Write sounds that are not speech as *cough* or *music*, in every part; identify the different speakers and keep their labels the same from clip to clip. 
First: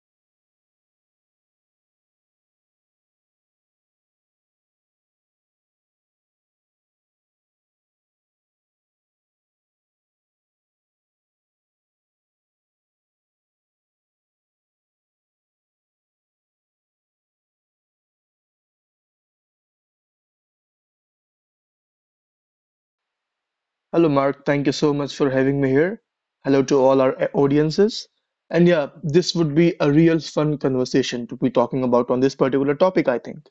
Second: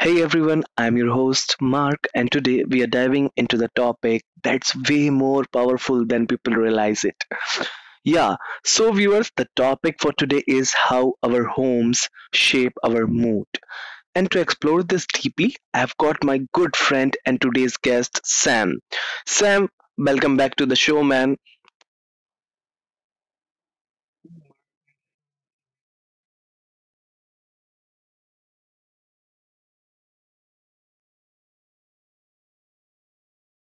Speaker 1: Hey, everyone, I'm your host, Mark, and today we are diving into the topic that's way more powerful than people realize it. Yeah, so, viewers, the topic for today is how our homes shape our mood. And to explore this deeply, I've got my good friend and today's guest, Sam. Sam, welcome back to the show, man.
Speaker 2: Hello, Mark. Thank you so much for having me here. Hello to all our audiences. And yeah, this would be a real fun conversation to be talking about on this particular topic, I think.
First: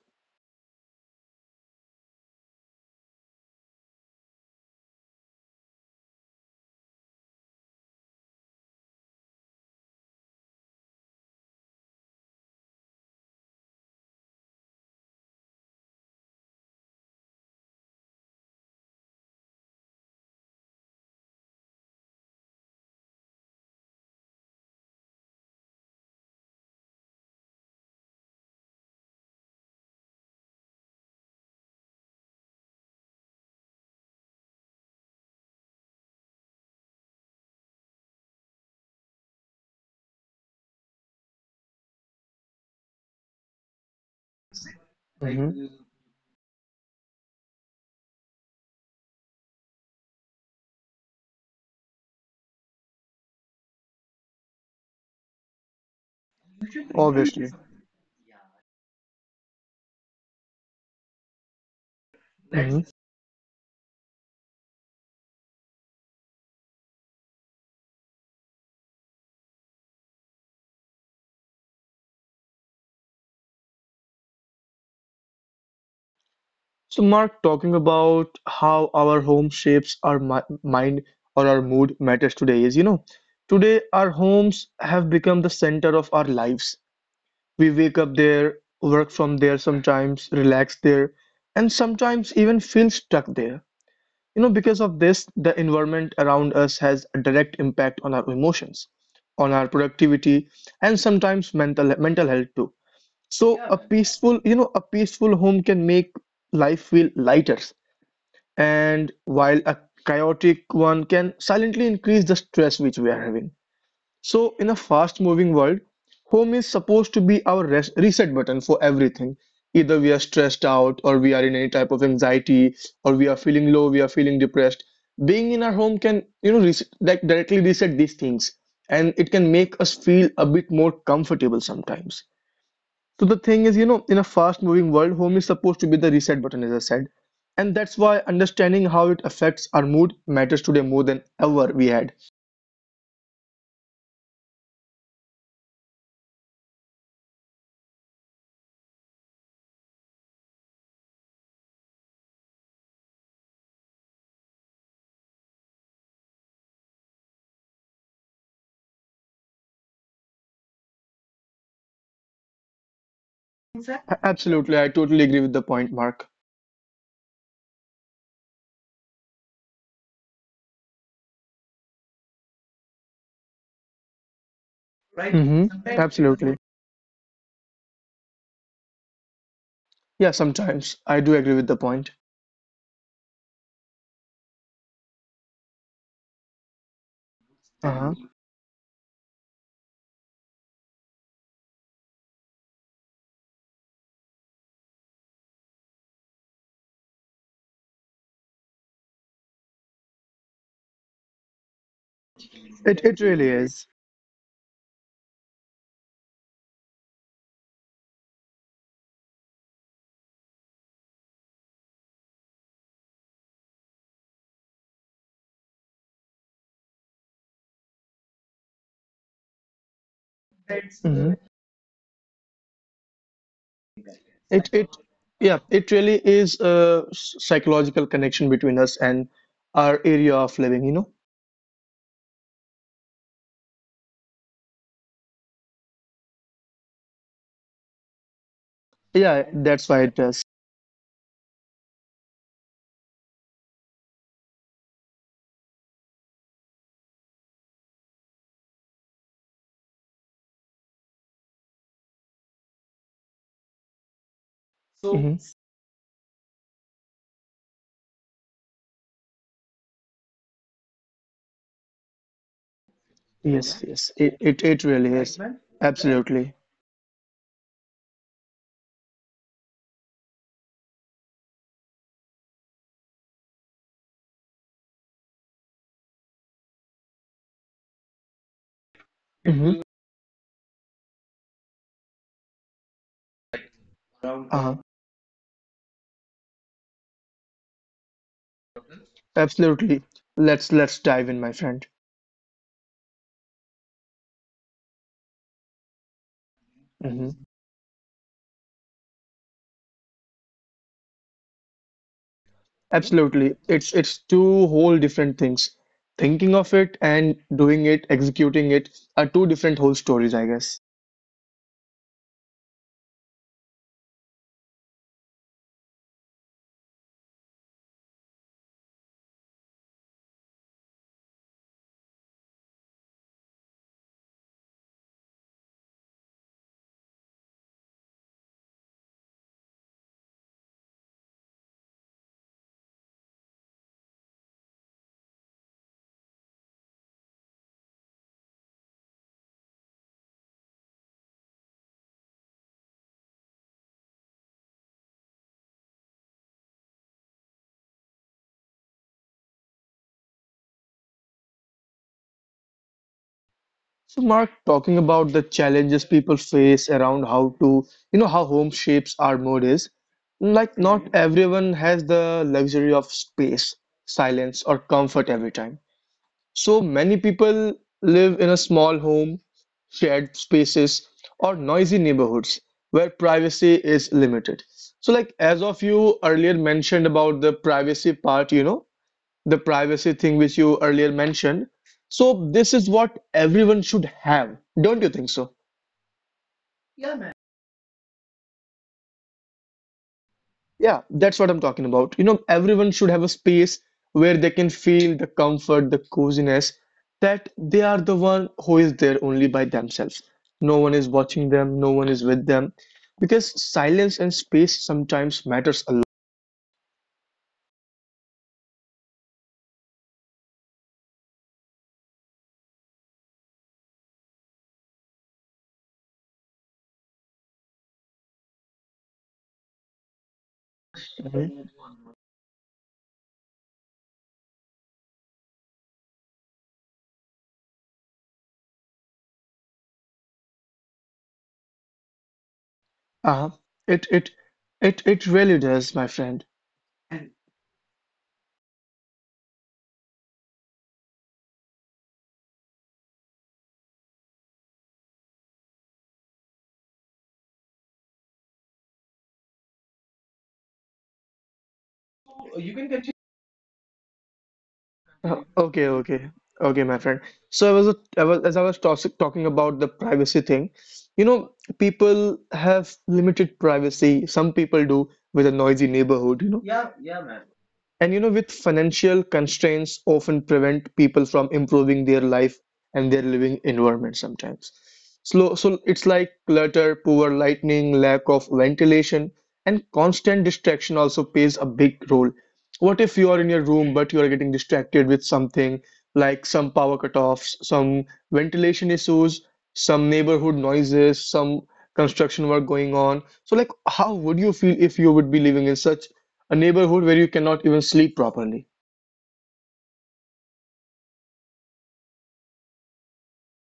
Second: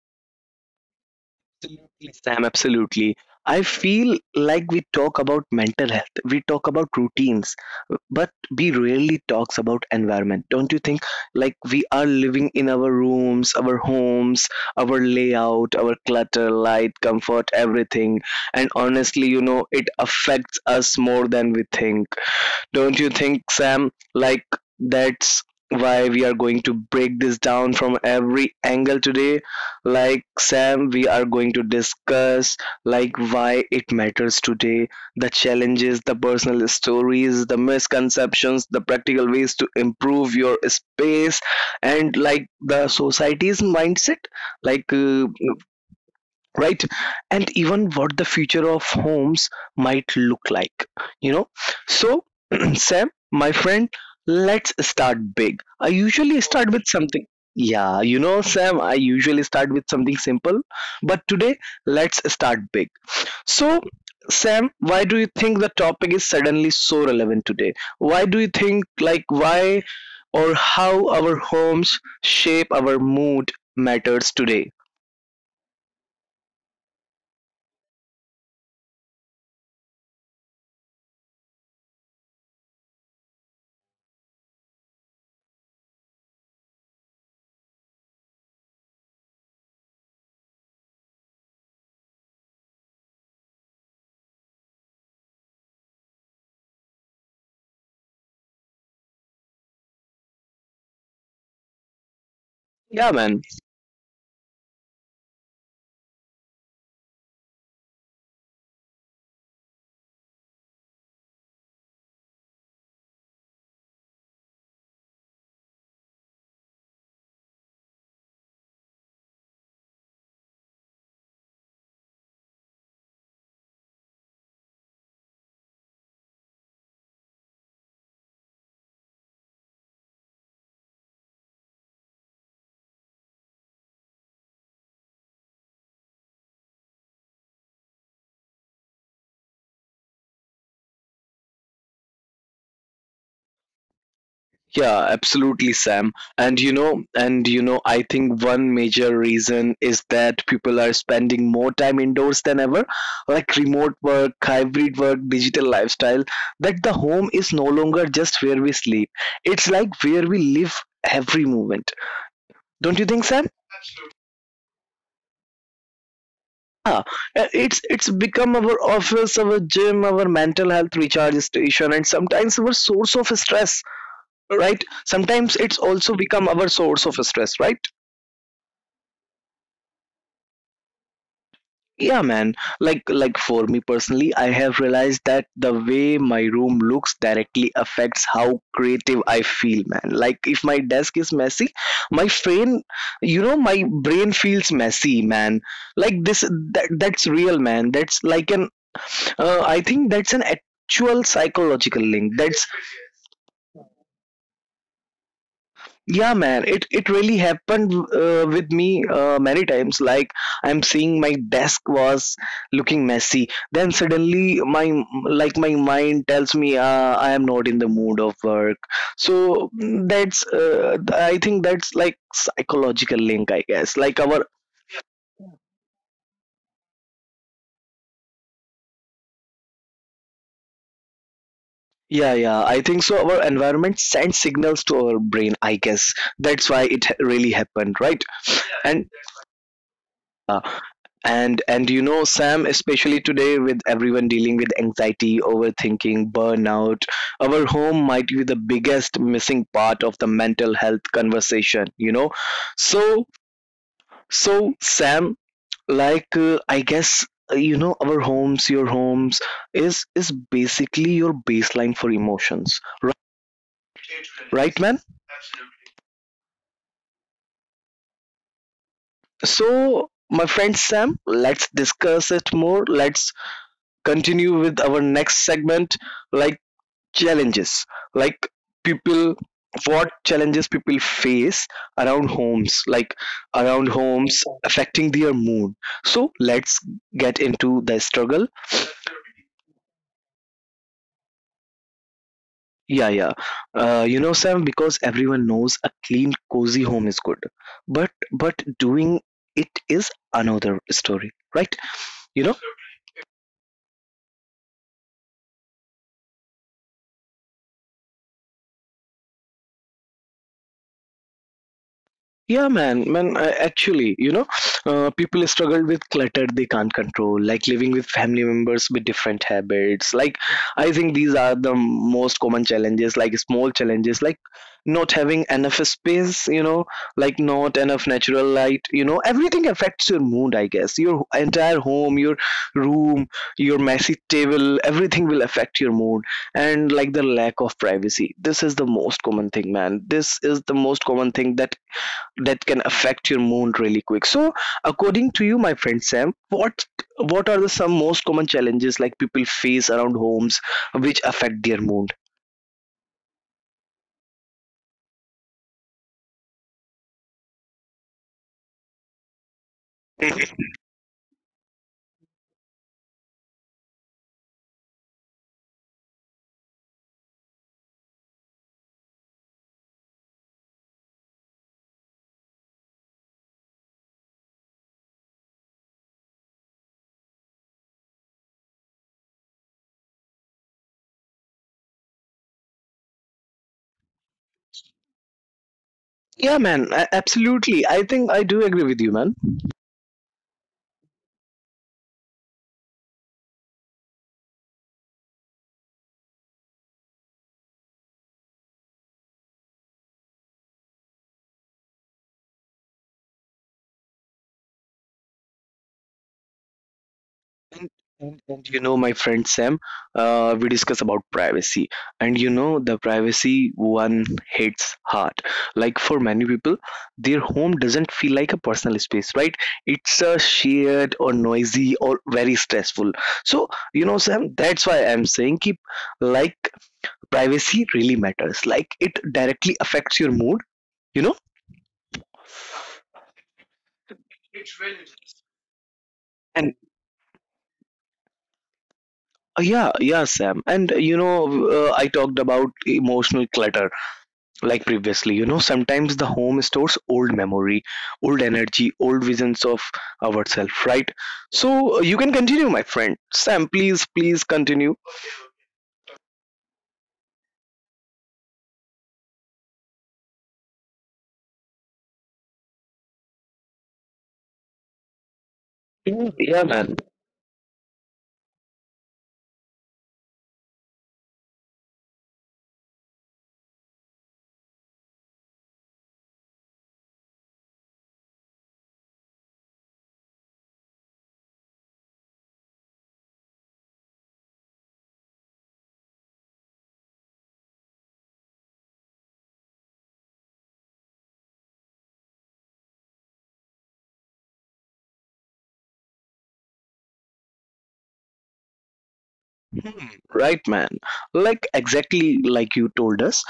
Speaker 1: Absolutely, Sam, absolutely. I feel like we talk about mental health, we talk about routines, but we rarely talks about environment. Don't you think? Like we are living in our rooms, our homes, our layout, our clutter, light, comfort, everything. And honestly, you know, it affects us more than we think. Don't you think, Sam? Like, that's why we are going to break this down from every angle today. Like, Sam, we are going to discuss like why it matters today, the challenges, the personal stories, the misconceptions, the practical ways to improve your space, and like the society's mindset. Like, uh,
Speaker 2: hmm
Speaker 1: right. And even what the future of homes might look like, you know. So *clears throat* Sam, my friend, let's start big. I usually start with something.
Speaker 2: Obviously.
Speaker 1: Yeah, you know, Sam, I usually start with something simple, but today let's start big.
Speaker 2: hmm
Speaker 1: So Sam, why do you think the topic is suddenly so relevant today? Why do you think, like, why or how our homes shape our mood matters today?
Speaker 2: So, Mark, talking about how our home shapes our mind or our mood matters today is, you know, today our homes have become the center of our lives. We wake up there, work from there sometimes, relax there, and sometimes even feel stuck there. You know, because of this, the environment around us has a direct impact on our emotions, on our productivity, and sometimes mental health too.
Speaker 1: Yeah, man.
Speaker 2: So a peaceful, you know, a peaceful home can make life feel lighter, and while a chaotic one can silently increase the stress which we are having. So, in a fast moving world, home is supposed to be our reset button for everything. Either we are stressed out, or we are in any type of anxiety, or we are feeling low, we are feeling depressed. Being in our home can, you know, like directly reset these things, and it can make us feel a bit more comfortable sometimes. So, the thing is, you know, in a fast moving world, home is supposed to be the reset button, as I said. And that's why understanding how it affects our mood matters today more than ever we had.
Speaker 1: Yeah, absolutely, Sam. And you know, I think one major reason is that people are spending more time indoors than ever, like remote work, hybrid work, digital lifestyle, that the home is no longer just where we sleep. It's like where we live every moment. Don't you think, Sam?
Speaker 2: Absolutely, I totally agree with the point, Mark.
Speaker 1: Yeah, it's become our office, our gym, our mental health recharge station, and sometimes our source of stress, right? Sometimes
Speaker 2: Hmm.
Speaker 1: it's also become
Speaker 2: Absolutely.
Speaker 1: our source of stress, right?
Speaker 2: Yeah, sometimes I do agree with the point.
Speaker 1: Yeah, man. Like for me personally, I have realized that the way my room looks directly
Speaker 2: Uh-huh.
Speaker 1: affects how creative I feel, man. Like if my desk is messy, my brain my brain feels messy, man. Like that's real, man. That's like an I think that's an actual psychological link. That's —
Speaker 2: It really is.
Speaker 1: yeah, man. It really happened, with me many times. Like I'm seeing my desk was looking messy, then suddenly my — like my mind tells me, I am not in the mood of work. So that's —
Speaker 2: Hmm.
Speaker 1: I think that's like psychological link, I guess. Like our —
Speaker 2: It psychology. Yeah, it really is a psychological connection between us and our area of living, you know?
Speaker 1: yeah, yeah, I think so. Our environment sends signals to our brain, I guess. That's why it really happened, right?
Speaker 2: Yeah, that's why it does.
Speaker 1: Uh, and you know, Sam, especially today with everyone dealing with anxiety, overthinking, burnout, our home might be the biggest missing part of the mental health conversation, you know. So, so Sam,
Speaker 2: Hmm.
Speaker 1: like I guess, you know, our homes your homes is basically your baseline for emotions, right?
Speaker 2: Yes, yes. It it
Speaker 1: Right,
Speaker 2: it
Speaker 1: man.
Speaker 2: really is. Absolutely.
Speaker 1: So my friend Sam, let's discuss it more. Let's continue with our next segment, like challenges, like
Speaker 2: It
Speaker 1: people —
Speaker 2: hmm
Speaker 1: what challenges people face around homes, like around homes
Speaker 2: Uh-huh.
Speaker 1: affecting their mood. So let's get into the struggle.
Speaker 2: Absolutely. Let's dive in, my friend.
Speaker 1: Yeah, yeah. You know Sam, because everyone knows a clean cozy home is
Speaker 2: Mm-hmm.
Speaker 1: good, but doing it is another story, right? You know.
Speaker 2: Absolutely. It's two whole different things. Thinking of it and doing it, executing it are two different whole stories, I guess.
Speaker 1: Yeah, man, Actually, you know, people struggle with clutter they can't control, like living with family members with different habits. Like, I think these are the most common challenges, like small challenges, like not having enough space, you know, like not enough natural light, you know, everything affects your mood, I guess. Your entire home, your room, your messy table, everything will affect your mood. And like the lack of privacy. This is the most common thing, man. This is the most common thing that can affect your mood really quick. So, according to you, my friend Sam, what are the some most common challenges like people face around homes which affect their mood?
Speaker 2: So Mark, talking about the challenges people face around how to, you know, how home shapes our mood is, like not everyone has the luxury of space, silence, or comfort every time. So many people live in a small home, shared spaces, or noisy neighborhoods where privacy is limited. So, like as of you earlier mentioned about the privacy part, you know, the privacy thing which you earlier mentioned. So, this is what everyone should have, don't you think so?
Speaker 1: Yeah, man, absolutely. I think I do agree with you, man.
Speaker 2: Yeah, that's what I'm talking about. You know, everyone should have a space where they can feel the comfort, the coziness, that they are the one who is there only by themselves. No one is watching them, no one is with them. Because silence and space sometimes matters a lot.
Speaker 1: And, and you know, my friend Sam, we discuss about privacy, and you know, the privacy one hits hard. Like for many people, their home doesn't feel like a personal space, right? It's a shared or noisy or very stressful. So, you know, Sam, that's why I'm saying keep, like, privacy really matters. Like it directly affects your mood, you know?
Speaker 2: Uh, it it it really does, my friend.
Speaker 1: And yeah, yeah, Sam. And you know, I talked about emotional clutter, like previously, you know. Sometimes the home stores old memory, old energy, old visions of ourselves, right? So you can continue, my friend Sam. Please continue.
Speaker 2: *laughs* Okay, okay, okay, my friend. So I was as I was talking about the privacy thing. You know, people have limited privacy. Some people do with a noisy neighborhood.
Speaker 1: Mm.
Speaker 2: You know,
Speaker 1: Yeah, man.
Speaker 2: and you know, with financial constraints often prevent people from improving their life and their living environment sometimes. Slow, so it's like clutter, poor lighting, lack of ventilation, and constant distraction also plays a big role. What if you are in your room but you are getting distracted with something like some power cutoffs, some ventilation issues, some neighborhood noises, some construction work going on? So like how would you feel if you would be living in such a neighborhood where you cannot even sleep properly.
Speaker 1: Hmm, right, man. Like exactly like you told us,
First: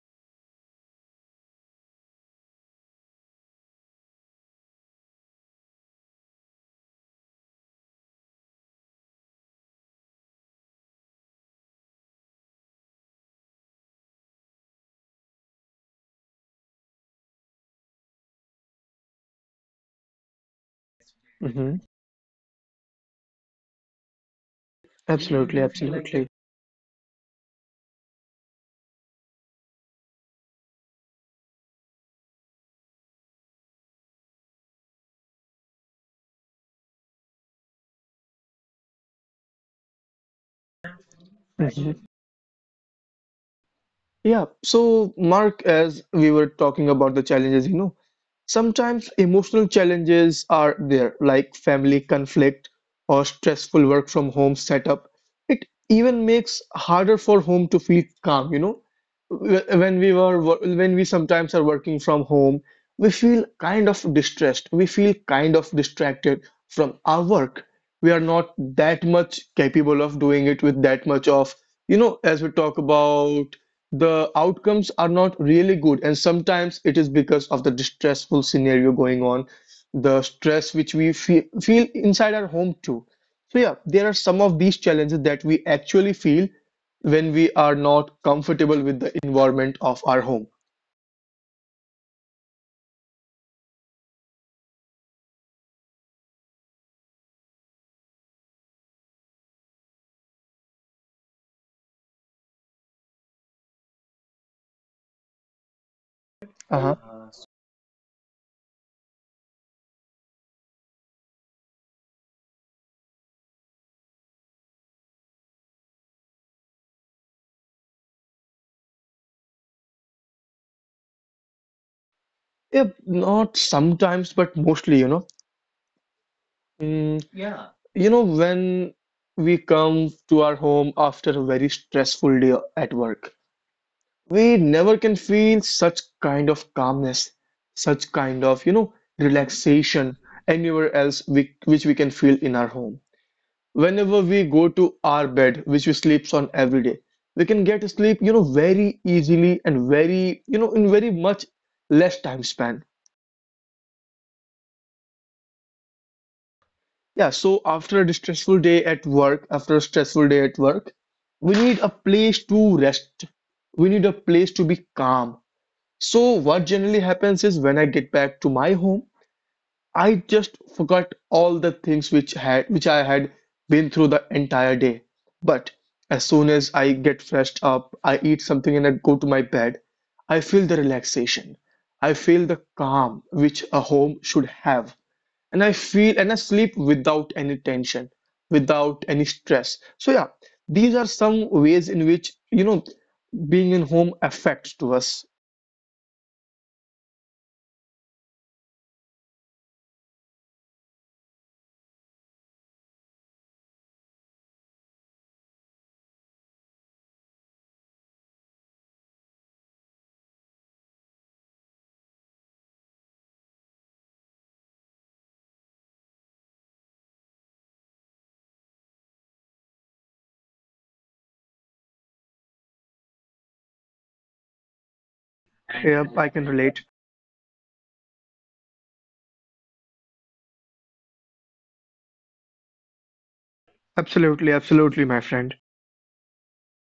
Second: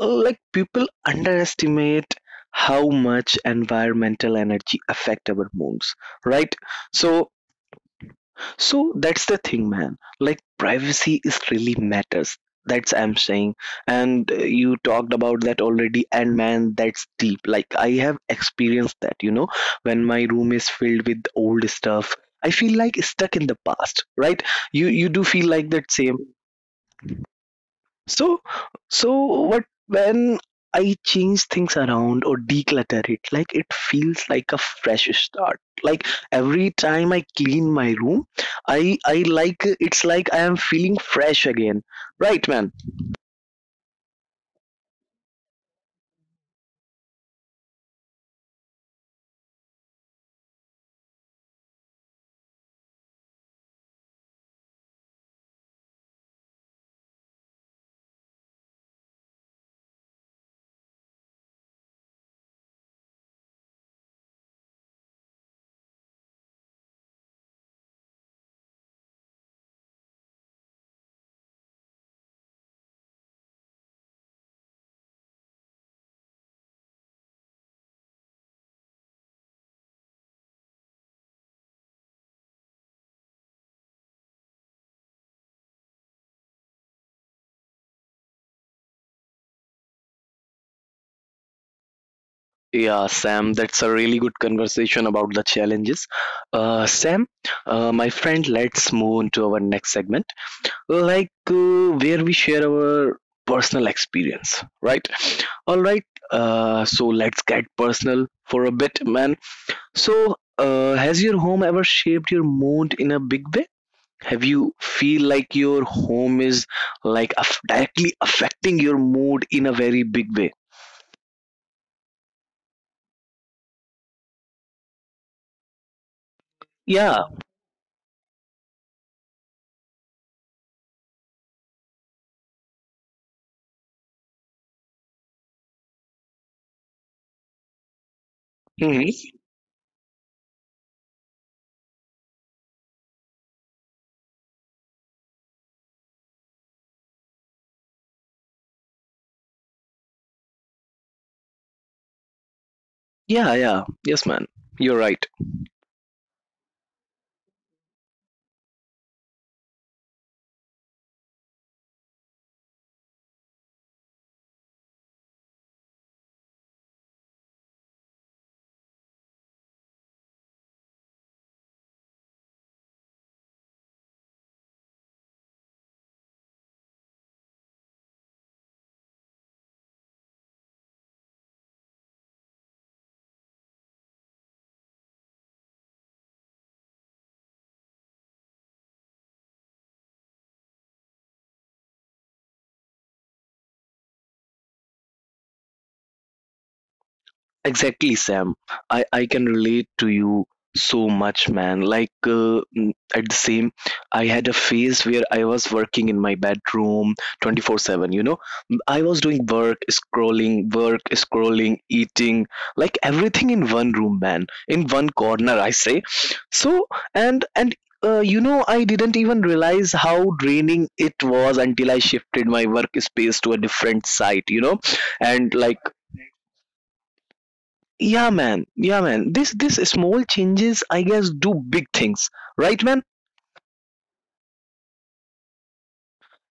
Speaker 1: like people underestimate how much environmental energy affect our moods, right? So, so that's the thing, man. Like privacy is really matters. That's I'm saying. And you talked about that already. And man, that's deep. Like I have experienced that. You know, when my room is filled with old
Speaker 2: Hmm.
Speaker 1: stuff, I feel like stuck in the past. Right? You do feel
Speaker 2: Absolutely,
Speaker 1: like that, same.
Speaker 2: absolutely.
Speaker 1: So so what when I change things around or declutter it, like it feels like a fresh start. Like every time I clean my room, I like — it's like I am feeling fresh again.
Speaker 2: Mhm.
Speaker 1: Right, man?
Speaker 2: Yeah, so Mark, as we were talking about the challenges, you know, sometimes emotional challenges are there, like family conflict or stressful work from home setup. It even makes harder for home to feel calm, you know. When we sometimes are working from home, we feel kind of distressed. We feel kind of distracted from our work. We are not that much capable of doing it with that much of, you know, as we talk about the outcomes are not really good and sometimes it is because of the distressful scenario going on the stress which we feel inside our home too, so yeah there are some of these challenges that we actually feel when we are not comfortable with the environment of our home.
Speaker 1: Yeah, Sam, that's a really good conversation about the challenges. Sam, my friend, let's move on to our next segment, like where we share our personal experience, right? All right,
Speaker 2: Uh-huh.
Speaker 1: so let's get personal for a bit, man. So has your home ever shaped your mood in a big way? Have you feel like your home is, like, aff directly affecting your mood in a very big way?
Speaker 2: Yeah, yeah not sometimes but mostly, you know.
Speaker 1: Yeah.
Speaker 2: Mm, you know when we come to our home after a very stressful day at work, we never can feel such kind of calmness, such kind of, you know,
Speaker 1: Hmm.
Speaker 2: relaxation anywhere else we, which we can feel in our home. Whenever we go to our bed, which we sleeps on every day, we can get sleep, you know, very easily and very, you know, in very much less time span.
Speaker 1: Yeah, yeah, yes, man. You're right.
Speaker 2: Yeah, so after a stressful day at work, after a stressful day at work, we need a place to rest. We need a place to be calm. So what generally happens is when I get back to my home, I just forgot all the things which had which I had been through the entire day. But as soon as I get freshed up, I eat something and I go to my bed, I feel the relaxation. I feel the calm which a home should have. And I feel and I sleep without any tension, without any stress. So yeah, these are some ways in which, you know, being in home affects to us.
Speaker 1: Exactly, Sam. I can relate to you so much, man. Like, at the same, I had a phase where I was working in my bedroom 24/7. You know, I was doing work, scrolling, eating, like everything in one room, man, in one corner, I say. So, and, and, you know, I didn't even realize how draining it was until I shifted my workspace to a different site, you know, and
Speaker 2: Yeah,
Speaker 1: like —
Speaker 2: I can relate.
Speaker 1: yeah, man. Yeah, man. This small changes, I guess, do big things, right, man?
Speaker 2: Absolutely, absolutely, my friend.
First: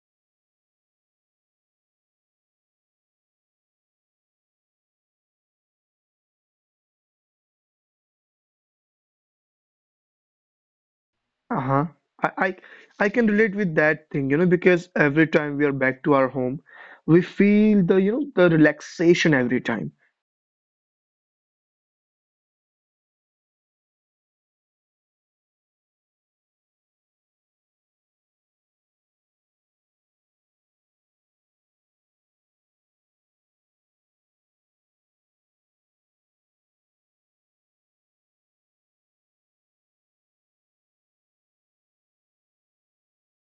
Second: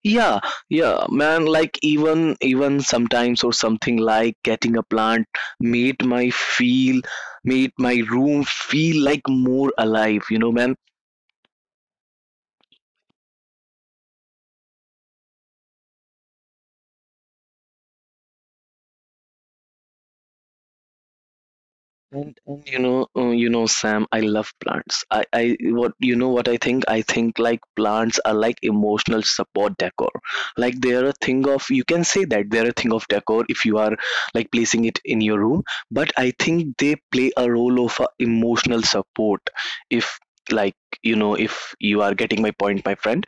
Speaker 1: Yeah, yeah, man. Like even even sometimes or something like getting a plant made my feel made my room feel like more alive. You know, man.
Speaker 2: Uh-huh. I, I I can relate with that thing, you know, because every time we are back to our home, we feel the, you know, the relaxation every time.
Speaker 1: And you know, Sam, I love plants. What you know, what I think. I think like plants are like emotional support decor. Like they're a thing of — you can say that they're a thing of decor if you are like placing it in your room. But I think they play a role of emotional support. If, like, you know, if you are getting my point, my friend.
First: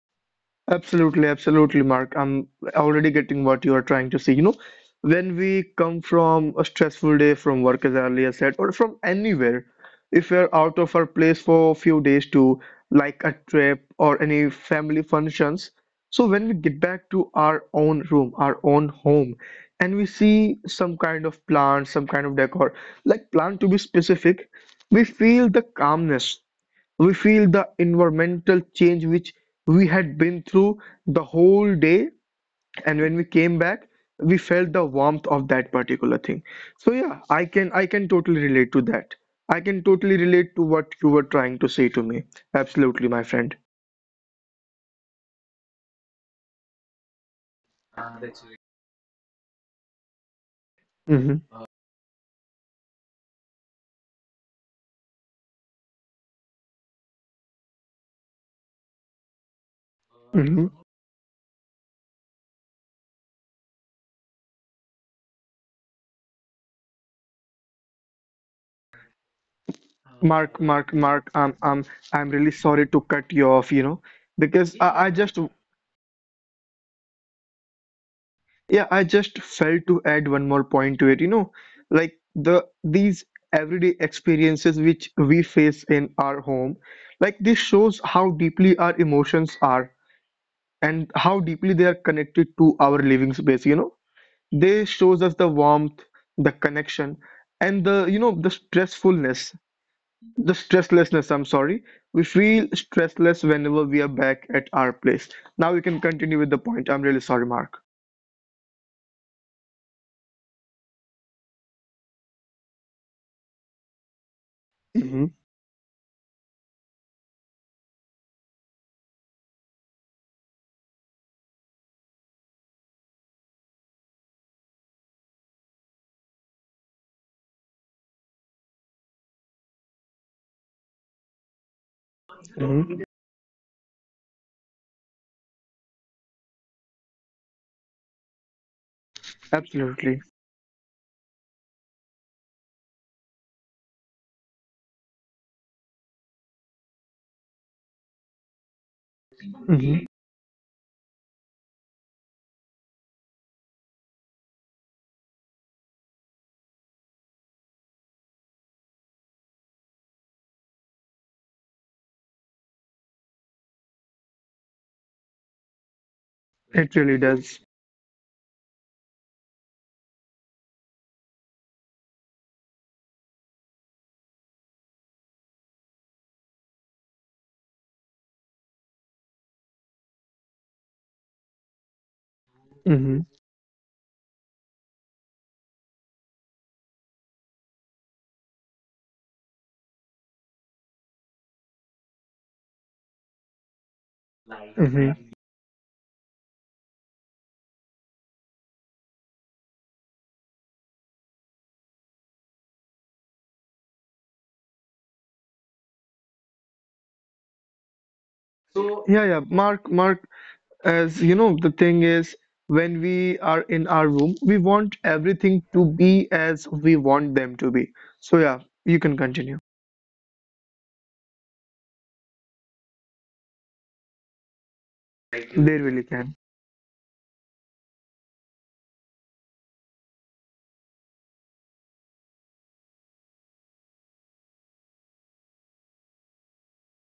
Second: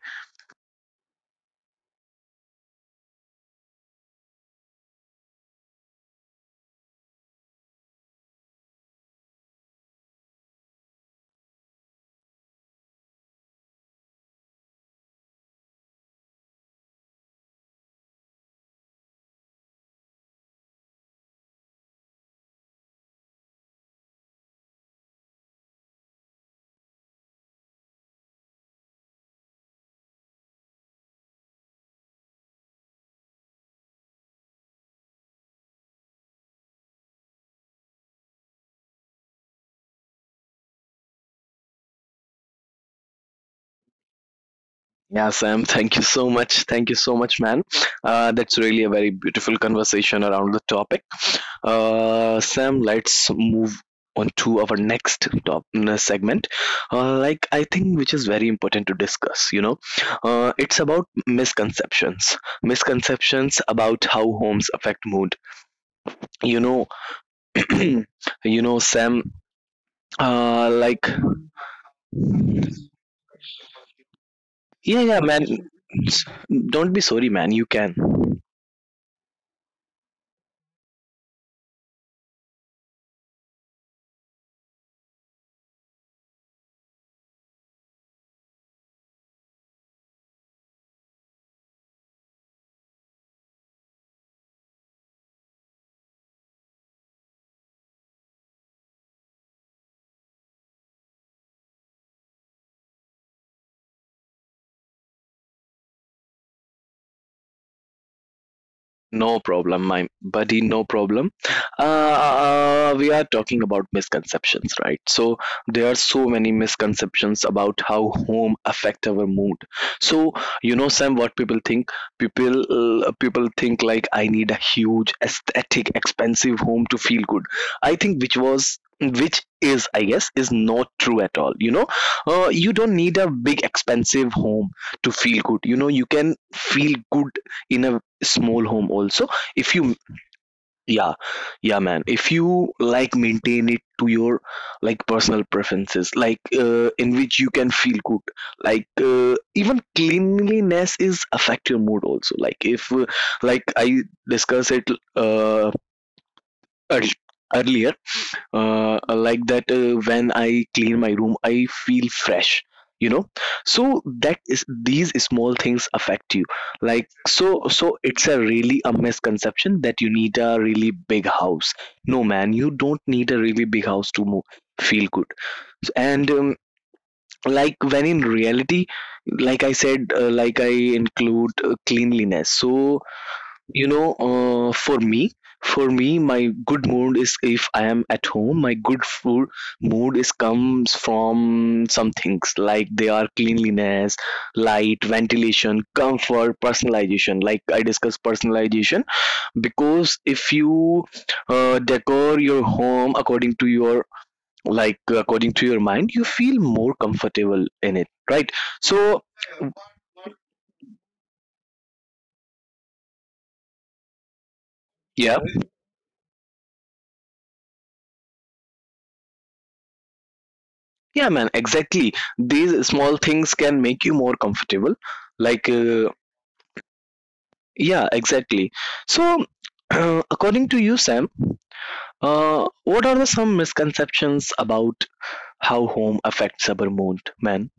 Speaker 2: Absolutely, absolutely, Mark. I'm already getting what you are trying to say. You know, when we come from a stressful day from work, as I earlier said, or from anywhere, if we're out of our place for a few days to like a trip or any family functions, so when we get back to our own room, our own home, and we see some kind of plant, some kind of decor, like plant to be specific, we feel the calmness, we feel the environmental change which we had been through the whole day, and when we came back, we felt the warmth of that particular thing. So yeah, I can totally relate to that. I can totally relate to what you were trying to say to me. Absolutely, my friend.
Speaker 1: Yeah, Sam, thank you so much. Thank you so much, man. That's really a very beautiful conversation around the topic.
Speaker 2: hmm
Speaker 1: Sam, let's move on to our next segment. Like, I think which is very important to discuss, you know, it's about
Speaker 2: hmm
Speaker 1: misconceptions. Misconceptions about how homes affect mood. You know, *clears throat* you know, Sam, like,
Speaker 2: Mark, I'm really sorry to cut you off, you know,
Speaker 1: yeah, yeah,
Speaker 2: because
Speaker 1: man.
Speaker 2: I just.
Speaker 1: Don't be sorry, man. You can.
Speaker 2: Yeah, I just felt to add one more point to it, you know, like the these everyday experiences which we face in our home, like this shows how deeply our emotions are and how deeply they are connected to our living space, you know. They shows us the warmth, the connection, and the you know the stressfulness, the stresslessness, I'm sorry. We feel stressless whenever we are back at our place. Now you can continue with the point. I'm really sorry, Mark.
Speaker 1: No problem, my buddy. No problem. Uh, we are talking about misconceptions, right? So there are
Speaker 2: hmm
Speaker 1: so many misconceptions about how home affect our mood. So you know, Sam, what people think? People think like I need a huge, aesthetic, expensive home to feel good. I think which is I guess is not true at all, you know. You don't need a big
Speaker 2: hmm
Speaker 1: expensive home to feel good, you know. You can feel good in a small home also if you,
Speaker 2: Absolutely.
Speaker 1: yeah, yeah, man, if you like maintain it to your like personal preferences, like in which you can feel good. Like even
Speaker 2: hmm
Speaker 1: cleanliness is affect your mood also, like if like I discussed it, uh, earl- earlier, like that, when I clean my room I feel fresh, you know. So that is, these small things affect you, like
Speaker 2: It
Speaker 1: so
Speaker 2: really
Speaker 1: so
Speaker 2: does.
Speaker 1: it's a really a misconception that you need a really big house. No, man, you don't need a really big house to move feel good. And like when in reality, like I said, like I include cleanliness. So
Speaker 2: hmm
Speaker 1: you know, for me, my good mood is if I am at home, my good food mood is comes from some things like they are cleanliness, light,
Speaker 2: hmm
Speaker 1: ventilation, comfort, personalization, like I discussed personalization. Because if you decor your home according to your like according to your mind, you feel more comfortable in it, right? So
Speaker 2: Yeah, yeah. Mark, as you know, the thing is, when we are in our room, we
Speaker 1: yeah.
Speaker 2: want everything to be as we want them to be. So, yeah, you can continue.
Speaker 1: Yeah, man, exactly. These small things can make you more comfortable. Like,
Speaker 2: They really can.
Speaker 1: yeah, exactly. So, *clears throat* according to you, Sam, what are the some misconceptions about how home affects our mood, man?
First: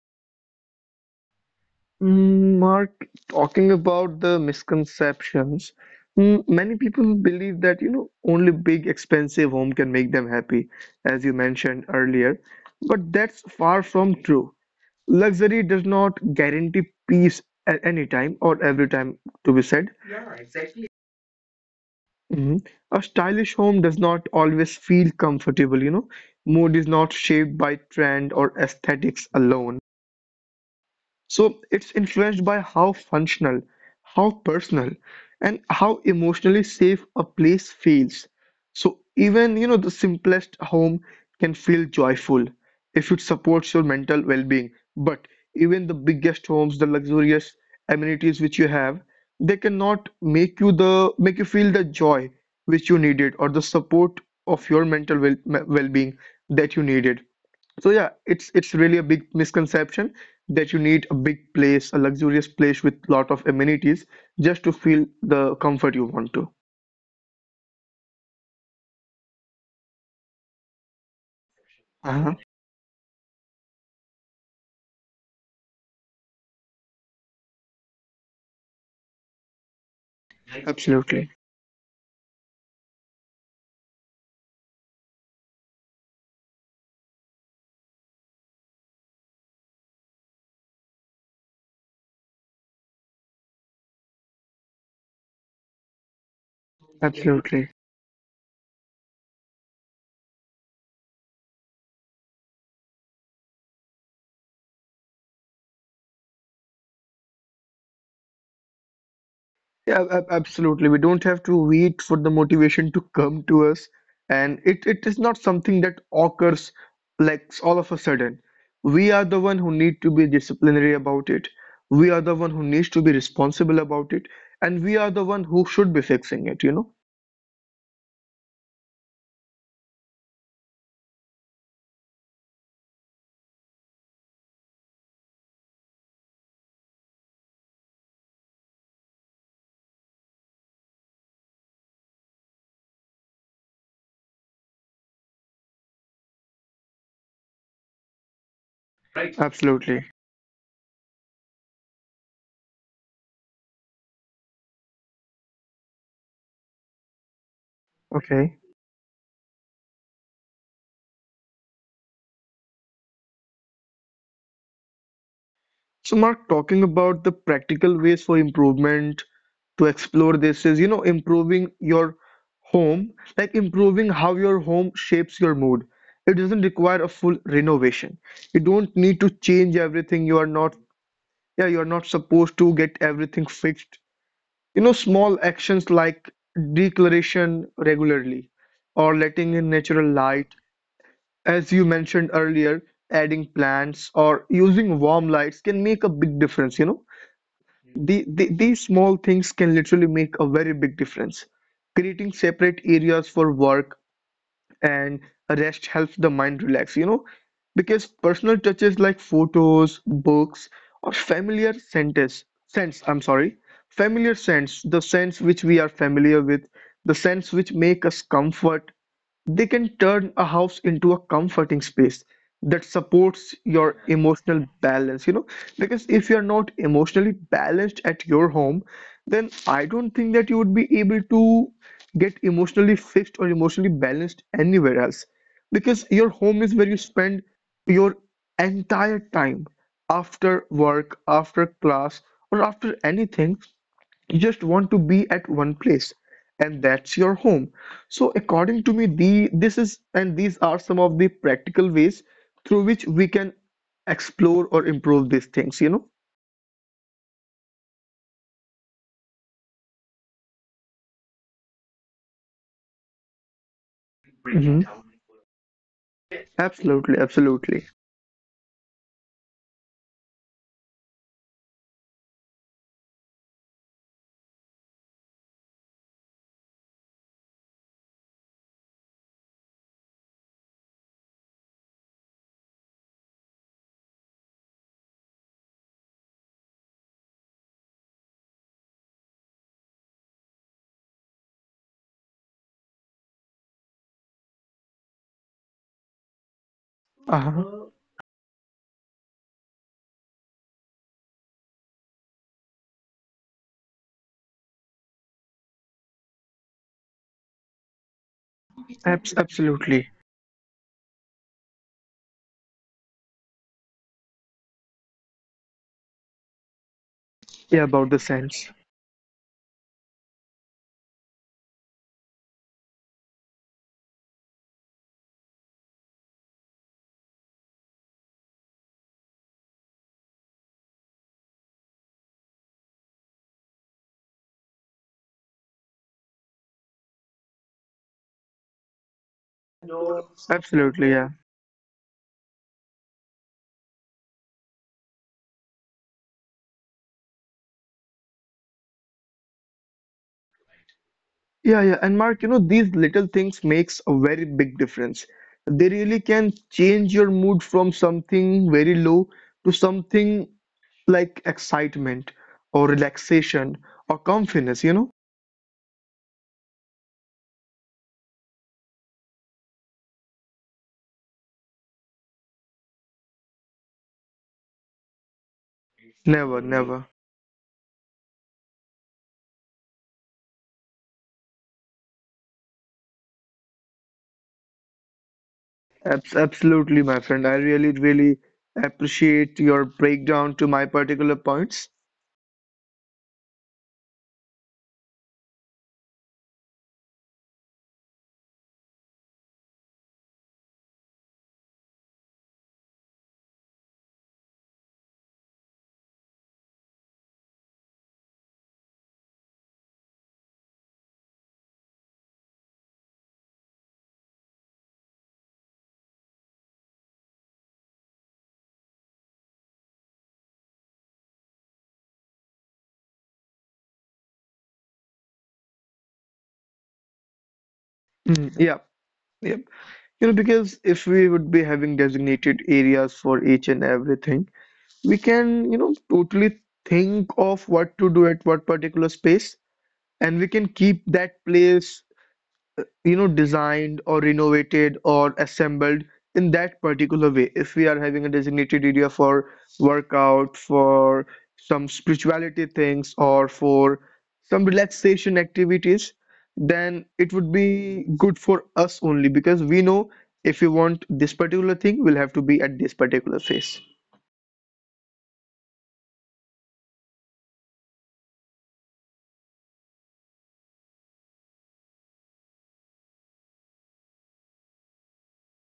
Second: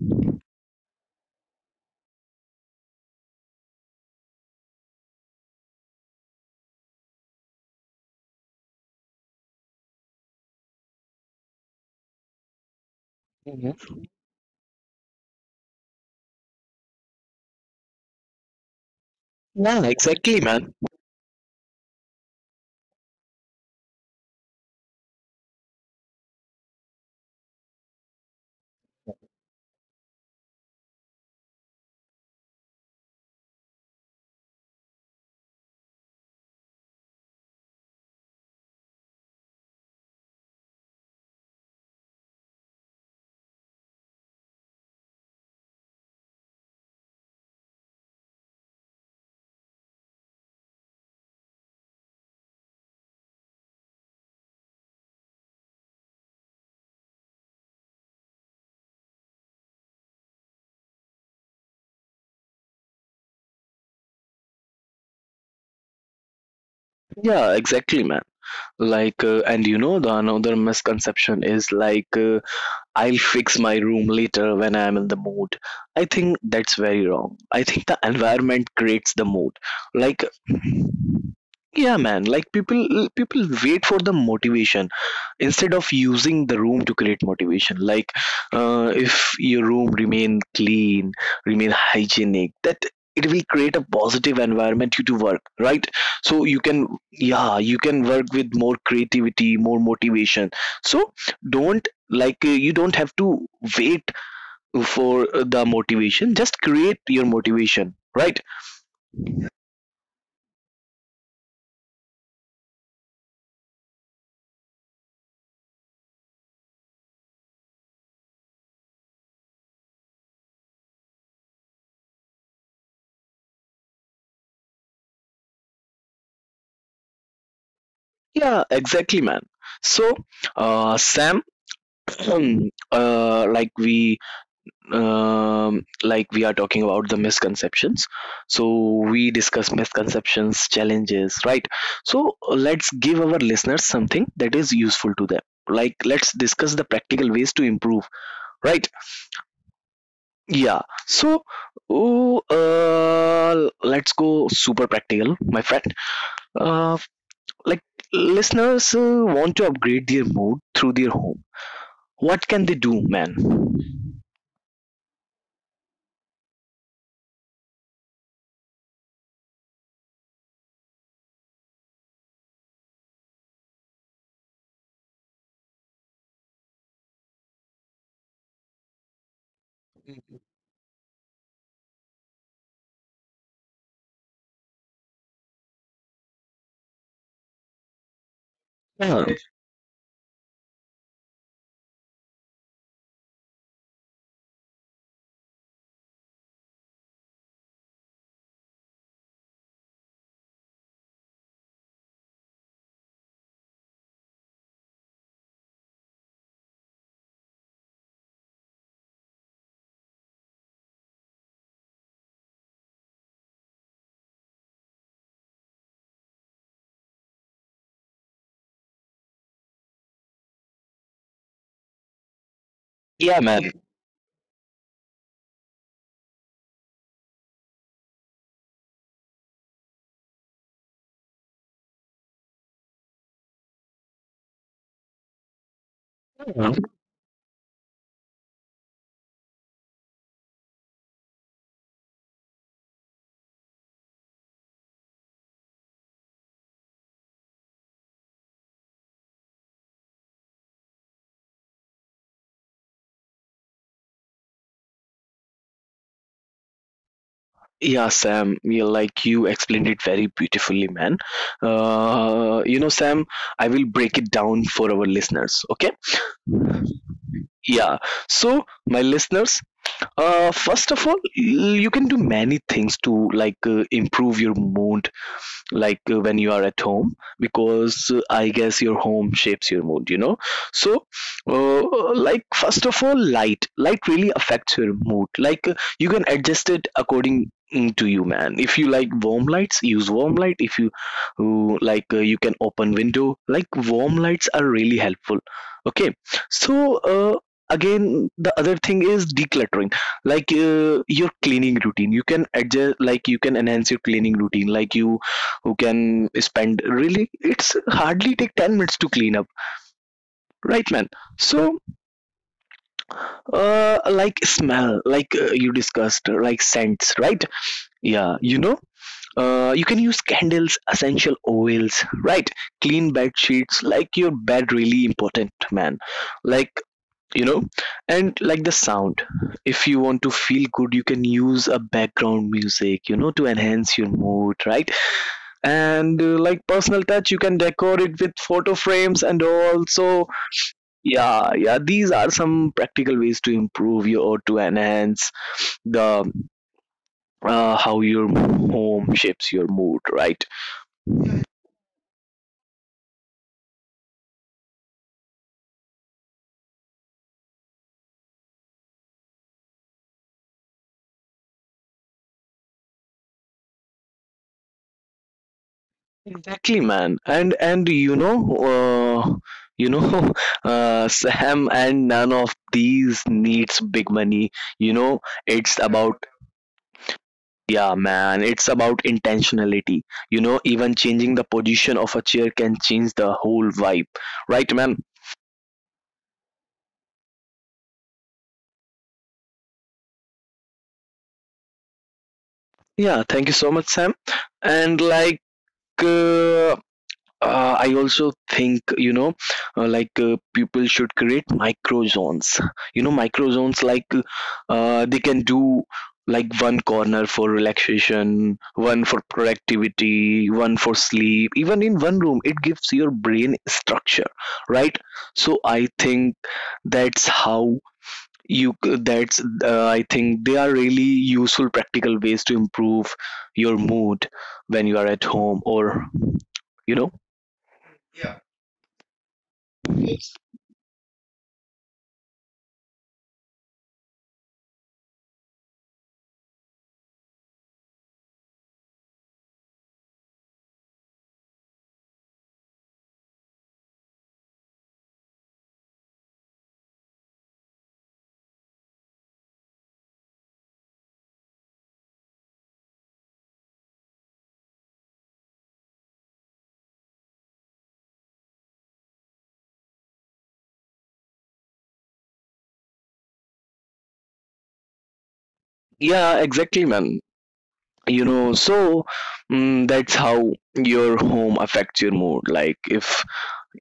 Speaker 2: Mm, Mark, talking about the misconceptions, mm, many people believe that, you know, only big, expensive home can make them happy, as you mentioned earlier. But that's far
Speaker 1: Mhm.
Speaker 2: from true. Luxury does not guarantee peace at any time or every time, to be said.
Speaker 1: Yeah, exactly, man.
Speaker 2: Mhm. A stylish home does not always feel comfortable, you know. Mood is not shaped by trend or aesthetics alone. So it's influenced by how functional, how personal, and how emotionally safe a place feels. So even you know the simplest home can feel joyful if it supports your mental well-being. But even the biggest homes, the luxurious amenities which you have, they cannot make you the make you feel the joy which you needed or the support of your well-being that you needed. So yeah, it's really a big misconception that you need a big place, a luxurious place with lot of amenities just to feel the comfort you want to.
Speaker 1: Yeah, exactly, man. Like, and you know the another misconception is
Speaker 2: Uh-huh.
Speaker 1: like, I'll fix my room later when I am in the mood. I think that's very wrong. I think the environment creates the mood. Like,
Speaker 2: Absolutely.
Speaker 1: yeah, man, like people wait for the motivation instead of using the room to create motivation. Like, if your room remain clean, remain hygienic, that it will create a positive environment you to work, right? So you can,
Speaker 2: Absolutely.
Speaker 1: yeah, you can work with more creativity, more motivation. So don't, like, you don't have to wait for the motivation, just create your motivation, right?
Speaker 2: Yeah, absolutely. We don't have to wait for the motivation to come to us, and it is not something that occurs like all of a sudden. We are the one who need to be disciplinary about it. We are the one who needs to be responsible about it, and we are the one who should be fixing it, you know?
Speaker 1: Yeah, exactly, man. So, Sam, *clears throat* like we, like we are talking about the misconceptions. So we discuss misconceptions, challenges, right? So let's give our listeners something that is useful to them. Like, let's discuss the practical ways to improve, right?
Speaker 2: Absolutely.
Speaker 1: Yeah. So, oh, let's go super practical, my friend. Uh, like,
Speaker 2: Okay.
Speaker 1: listeners want to upgrade their mood through their home. What can they do, man?
Speaker 2: So, Mark, talking about the practical ways for improvement to explore this is, you know, improving your home, like improving how your home shapes your mood. It doesn't require a full renovation. You don't need to change everything. You are not,
Speaker 1: Mhm.
Speaker 2: yeah, you are not supposed to get everything fixed. You know, small actions like declaration regularly or letting
Speaker 1: Yeah,
Speaker 2: in natural light. As you mentioned earlier, adding plants or using warm lights can make a big difference, you know. These small things can literally make a very big difference. Creating separate areas for work and rest helps the mind relax, you know, because personal touches like photos, books, or familiar scents, the scents which we are familiar with, the scents which make us comfort, they can turn a house into a comforting space that supports
Speaker 1: yeah,
Speaker 2: your
Speaker 1: man.
Speaker 2: emotional balance, you know, because if you're not emotionally balanced at your home, then I don't think that you would be able to get emotionally fixed or emotionally balanced anywhere else, because your home is where you
Speaker 1: Uh,
Speaker 2: spend your entire time after work, after class, or after anything. You just want to be at one place, and that's your home. So according to me, the this is and these are some of the practical ways through which we can explore or improve these things, you know.
Speaker 1: yeah, Sam, you explained it very beautifully, man. You know, Sam, I will break it
Speaker 2: Mhm.
Speaker 1: down for our listeners, okay?
Speaker 2: Absolutely, absolutely.
Speaker 1: Yeah. So, my listeners, first of all, you can do many things to like, improve your mood, like, when you are at home, because I guess your home shapes your mood, you know. So like first of all, light really affects your mood. Like, you can adjust it according to you, man. If you like warm lights, use warm light. If you like, you can open window, like warm lights are really helpful, okay? So
Speaker 2: Uh-huh.
Speaker 1: again the other thing is decluttering, like, your cleaning routine you can adjust, like you can enhance your cleaning routine, like you who can spend really, it's hardly take 10
Speaker 2: Absolutely.
Speaker 1: minutes to clean up, right, man? So like smell, like, you
Speaker 2: Yeah, about
Speaker 1: discussed,
Speaker 2: the
Speaker 1: like
Speaker 2: sense.
Speaker 1: scents, right? Yeah, you know, you can use candles, essential oils, right? Clean bed sheets, like your bed really important, man. Like, you know, and like the sound, if you want to feel good you can use a background music, you know, to enhance your mood, right? And like personal touch, you can decor it with photo frames and
Speaker 2: Absolutely.
Speaker 1: all.
Speaker 2: Yeah,
Speaker 1: So yeah, yeah, these are some practical ways to improve your or to enhance the how your home shapes your mood,
Speaker 2: yeah,
Speaker 1: right?
Speaker 2: yeah, and Mark, you know,
Speaker 1: Yeah.
Speaker 2: these little things makes a very big difference. They really can change your mood from something very low to something like excitement or relaxation or confidence, you know?
Speaker 1: Exactly, man. And you know, *laughs* Sam, and none of these needs big money.
Speaker 2: Never,
Speaker 1: You
Speaker 2: never.
Speaker 1: know, it's, yeah, about, yeah, man, it's about intentionality. You know, even changing the position of a chair can change the whole vibe, right, man?
Speaker 2: Absolutely, my friend. I really, really appreciate your breakdown to my particular points.
Speaker 1: Yeah, thank you so much, Sam. And like, uh, I also think, you know, people should create micro zones. You know, micro zones like, they can do like one corner for relaxation, one for productivity, one for sleep. Even in one room, it gives your brain structure, right? So I think that's how that's, I think they are really useful, practical ways to improve your mood when you are at home or
Speaker 2: Mm, yeah,
Speaker 1: you know.
Speaker 2: yeah. You know, because if we would be having designated areas for each and everything, we can, you know, totally think of what to do at what particular space, and we can keep that place, you know, designed or renovated or assembled in that particular way. If we are having a designated area for workout, for some spirituality things, or for some relaxation activities, then it would be good for us only, because we know if we want this particular thing we'll have to be at this particular phase.
Speaker 1: Yeah, exactly, man. You know, so that's how your home affects your mood. Like, if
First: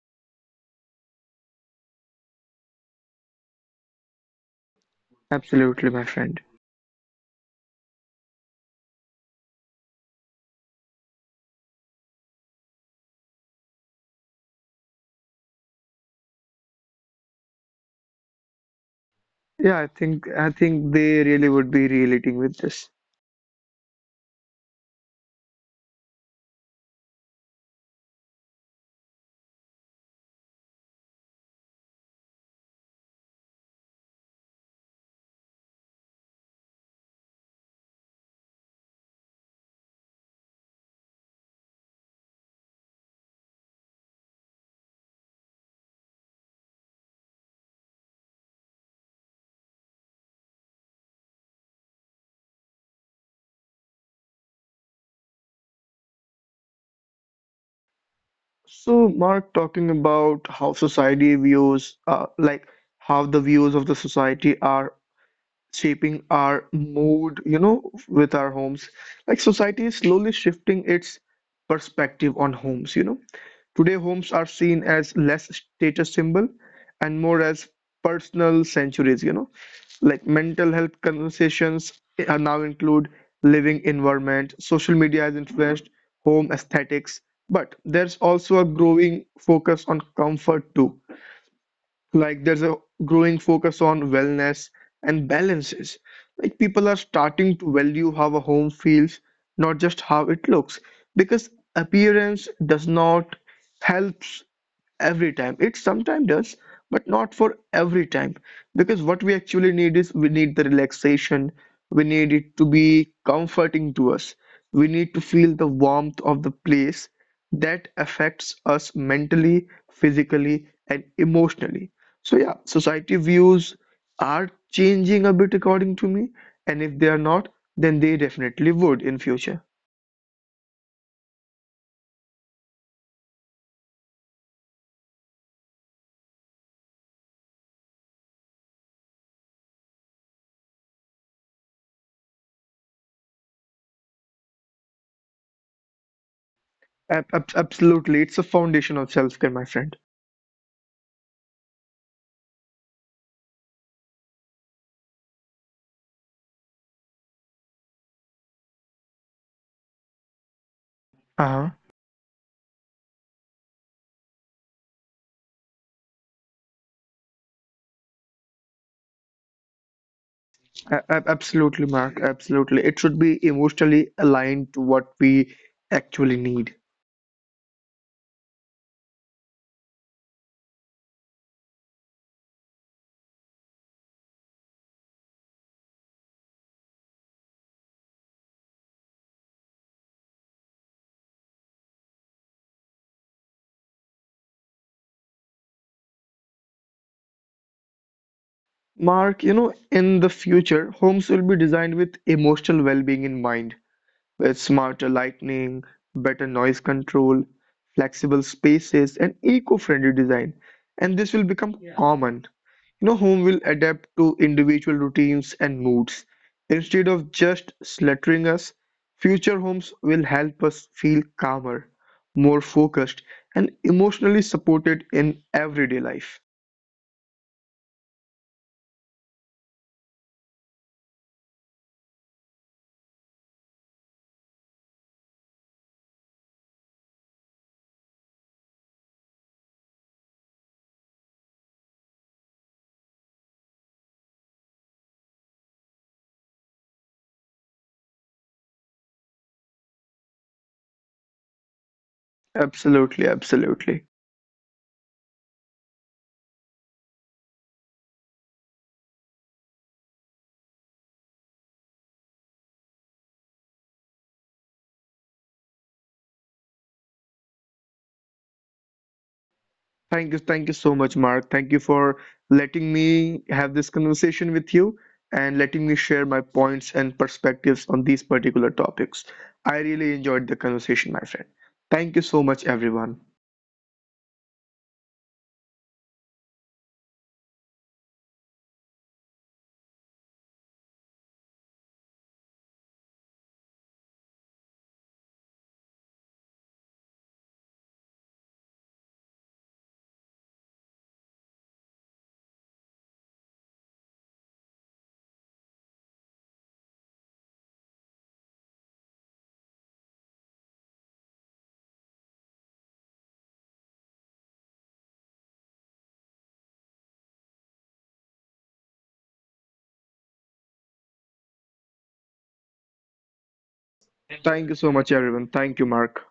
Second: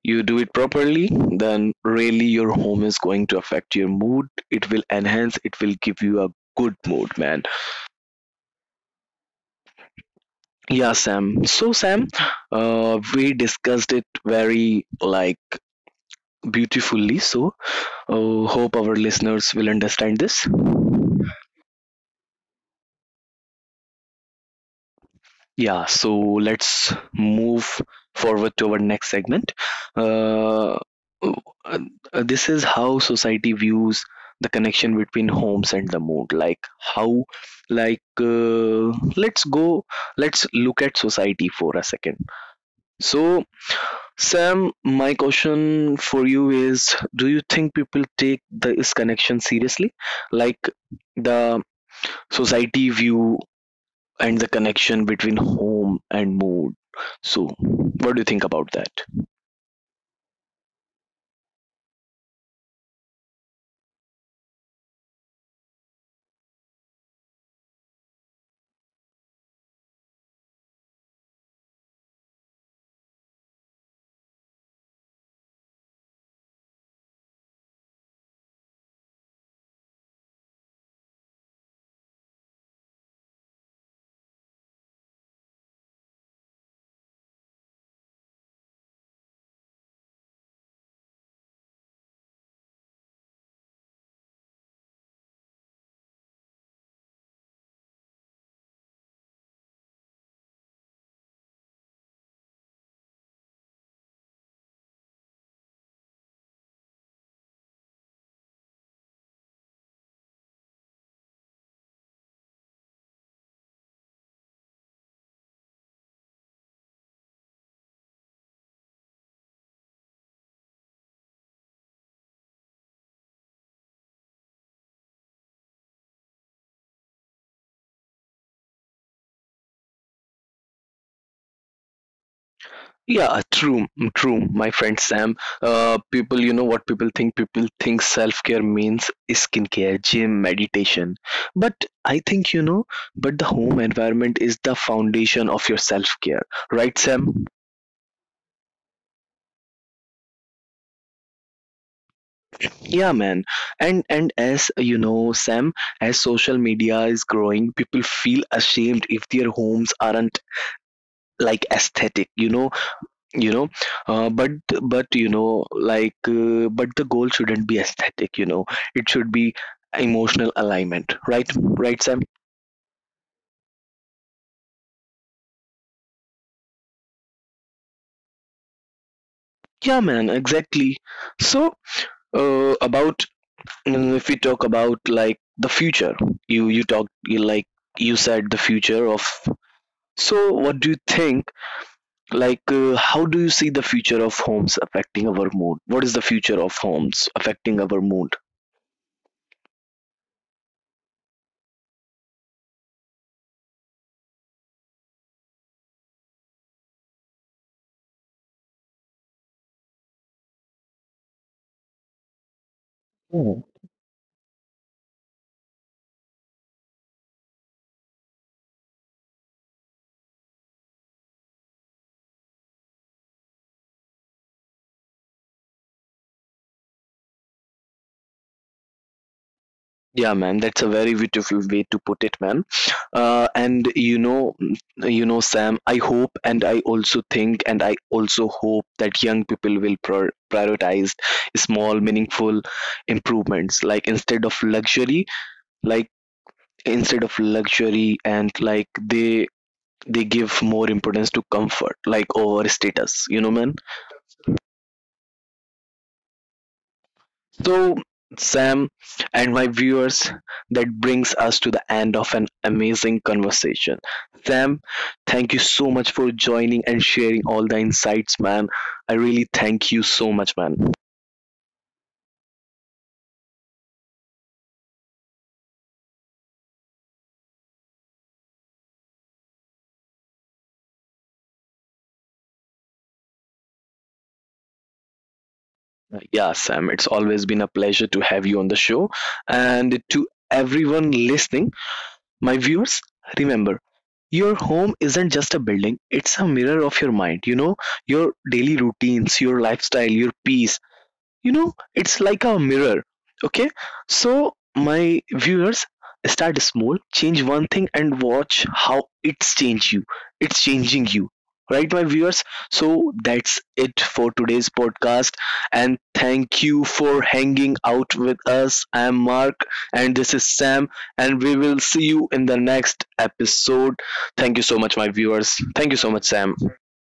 Speaker 1: you do it properly, then really your home is going to affect your mood. It will enhance, it will
Speaker 2: Absolutely,
Speaker 1: give
Speaker 2: my
Speaker 1: you a
Speaker 2: friend.
Speaker 1: good mood, man. Yeah, Sam. So, Sam, we discussed it very, like, beautifully. So, hope our listeners will
Speaker 2: Yeah,
Speaker 1: understand this.
Speaker 2: I think they really would be relating with this.
Speaker 1: Yeah, so let's move forward to our next segment. Uh, uh, this is how society views the connection between homes and the mood. Like how, like, let's go, let's look at society for a second. So, Sam, my question for you is: do you think people take this connection seriously? Like the society view and the connection between home and mood. So, what do you think about that?
Speaker 2: So, Mark, talking about how society views, like how the views of the society are shaping our mood, you know, with our homes. Like society is slowly shifting its perspective on homes, you know. Today, homes are seen as less status symbol and more as personal sanctuaries, you know. Like mental health conversations are now include living environment, social media has influenced home aesthetics, but there's also a growing focus on comfort too. Like there's a growing focus on wellness and balances. Like people are starting to value how a home feels, not just how it looks, because appearance does not helps every time. It sometimes does, but not for every time. Because what we actually need is we need the relaxation, we need it to be comforting to us, we need to feel the warmth of the place that affects us mentally, physically, and emotionally. So yeah, society views are changing a bit according to me, and if they are not, then they definitely would in future.
Speaker 1: Yeah, true, true. My friend Sam, people, you know what people think? People think self care means skincare, gym, meditation. But I think, you know, but the home environment is the foundation of your self care, right, Sam?
Speaker 2: Absolutely, it's a foundation of self-care, my friend.
Speaker 1: Yeah, man. And as you know, Sam, as social media is growing, people feel ashamed if their homes aren't
Speaker 2: Uh-huh.
Speaker 1: like aesthetic, you know, you know, uh, but but you know like, but the goal shouldn't be aesthetic, you know, it should be emotional alignment, right,
Speaker 2: Absolutely,
Speaker 1: right, Sam?
Speaker 2: Mark. Absolutely, it should be emotionally aligned to what we actually need.
Speaker 1: Yeah, man, exactly. So about, if we talk about like the future, you talked you like you said the future of, so what do you think, like, how do you see the future of homes affecting our mood? What is the future of homes affecting our mood?
Speaker 2: Mark, you know, in the future, homes will be designed with emotional well-being in mind, with smarter lighting, better noise control, flexible spaces, and eco-friendly design. And this will become common. You know,
Speaker 1: Mm.
Speaker 2: home will adapt to individual routines and moods. Instead of just slaughtering us, future homes will help us feel calmer, more focused, and emotionally supported in everyday life.
Speaker 1: Yeah, man, that's a very beautiful way to put it, man. And you know, Sam, I hope and I also think and I also hope that young people will prioritize small, meaningful improvements, like instead of luxury, like instead of luxury, and like they give more importance to comfort like over status, you know, man.
Speaker 2: Absolutely, absolutely.
Speaker 1: So, Sam and my viewers, that brings us to the end of an amazing conversation. Sam, thank you so much for joining and sharing all the insights, man. I really thank you so
Speaker 2: Thank you,
Speaker 1: much,
Speaker 2: thank you
Speaker 1: man.
Speaker 2: so much, Mark. Thank you for letting me have this conversation with you and letting me share my points and perspectives on these particular topics. I really enjoyed the conversation, my friend. Thank you so much, everyone.
Speaker 1: Yeah, Sam, it's always been a pleasure to have you on the show. And to everyone listening, my viewers, remember, your home isn't just a building, it's a mirror of your mind. You know, your daily routines, your lifestyle, your peace, you know, it's like a mirror, okay? So my viewers, start small, change one thing and watch how it's change you, it's changing you, right, my viewers? So that's it for today's podcast, and thank you for hanging out with us. I am Mark, and this is Sam, and we will see you in the next episode. Thank you so much, my
Speaker 2: Thank you
Speaker 1: viewers.
Speaker 2: so much,
Speaker 1: Thank you so
Speaker 2: everyone.
Speaker 1: much,
Speaker 2: Thank
Speaker 1: Sam.
Speaker 2: you, Mark.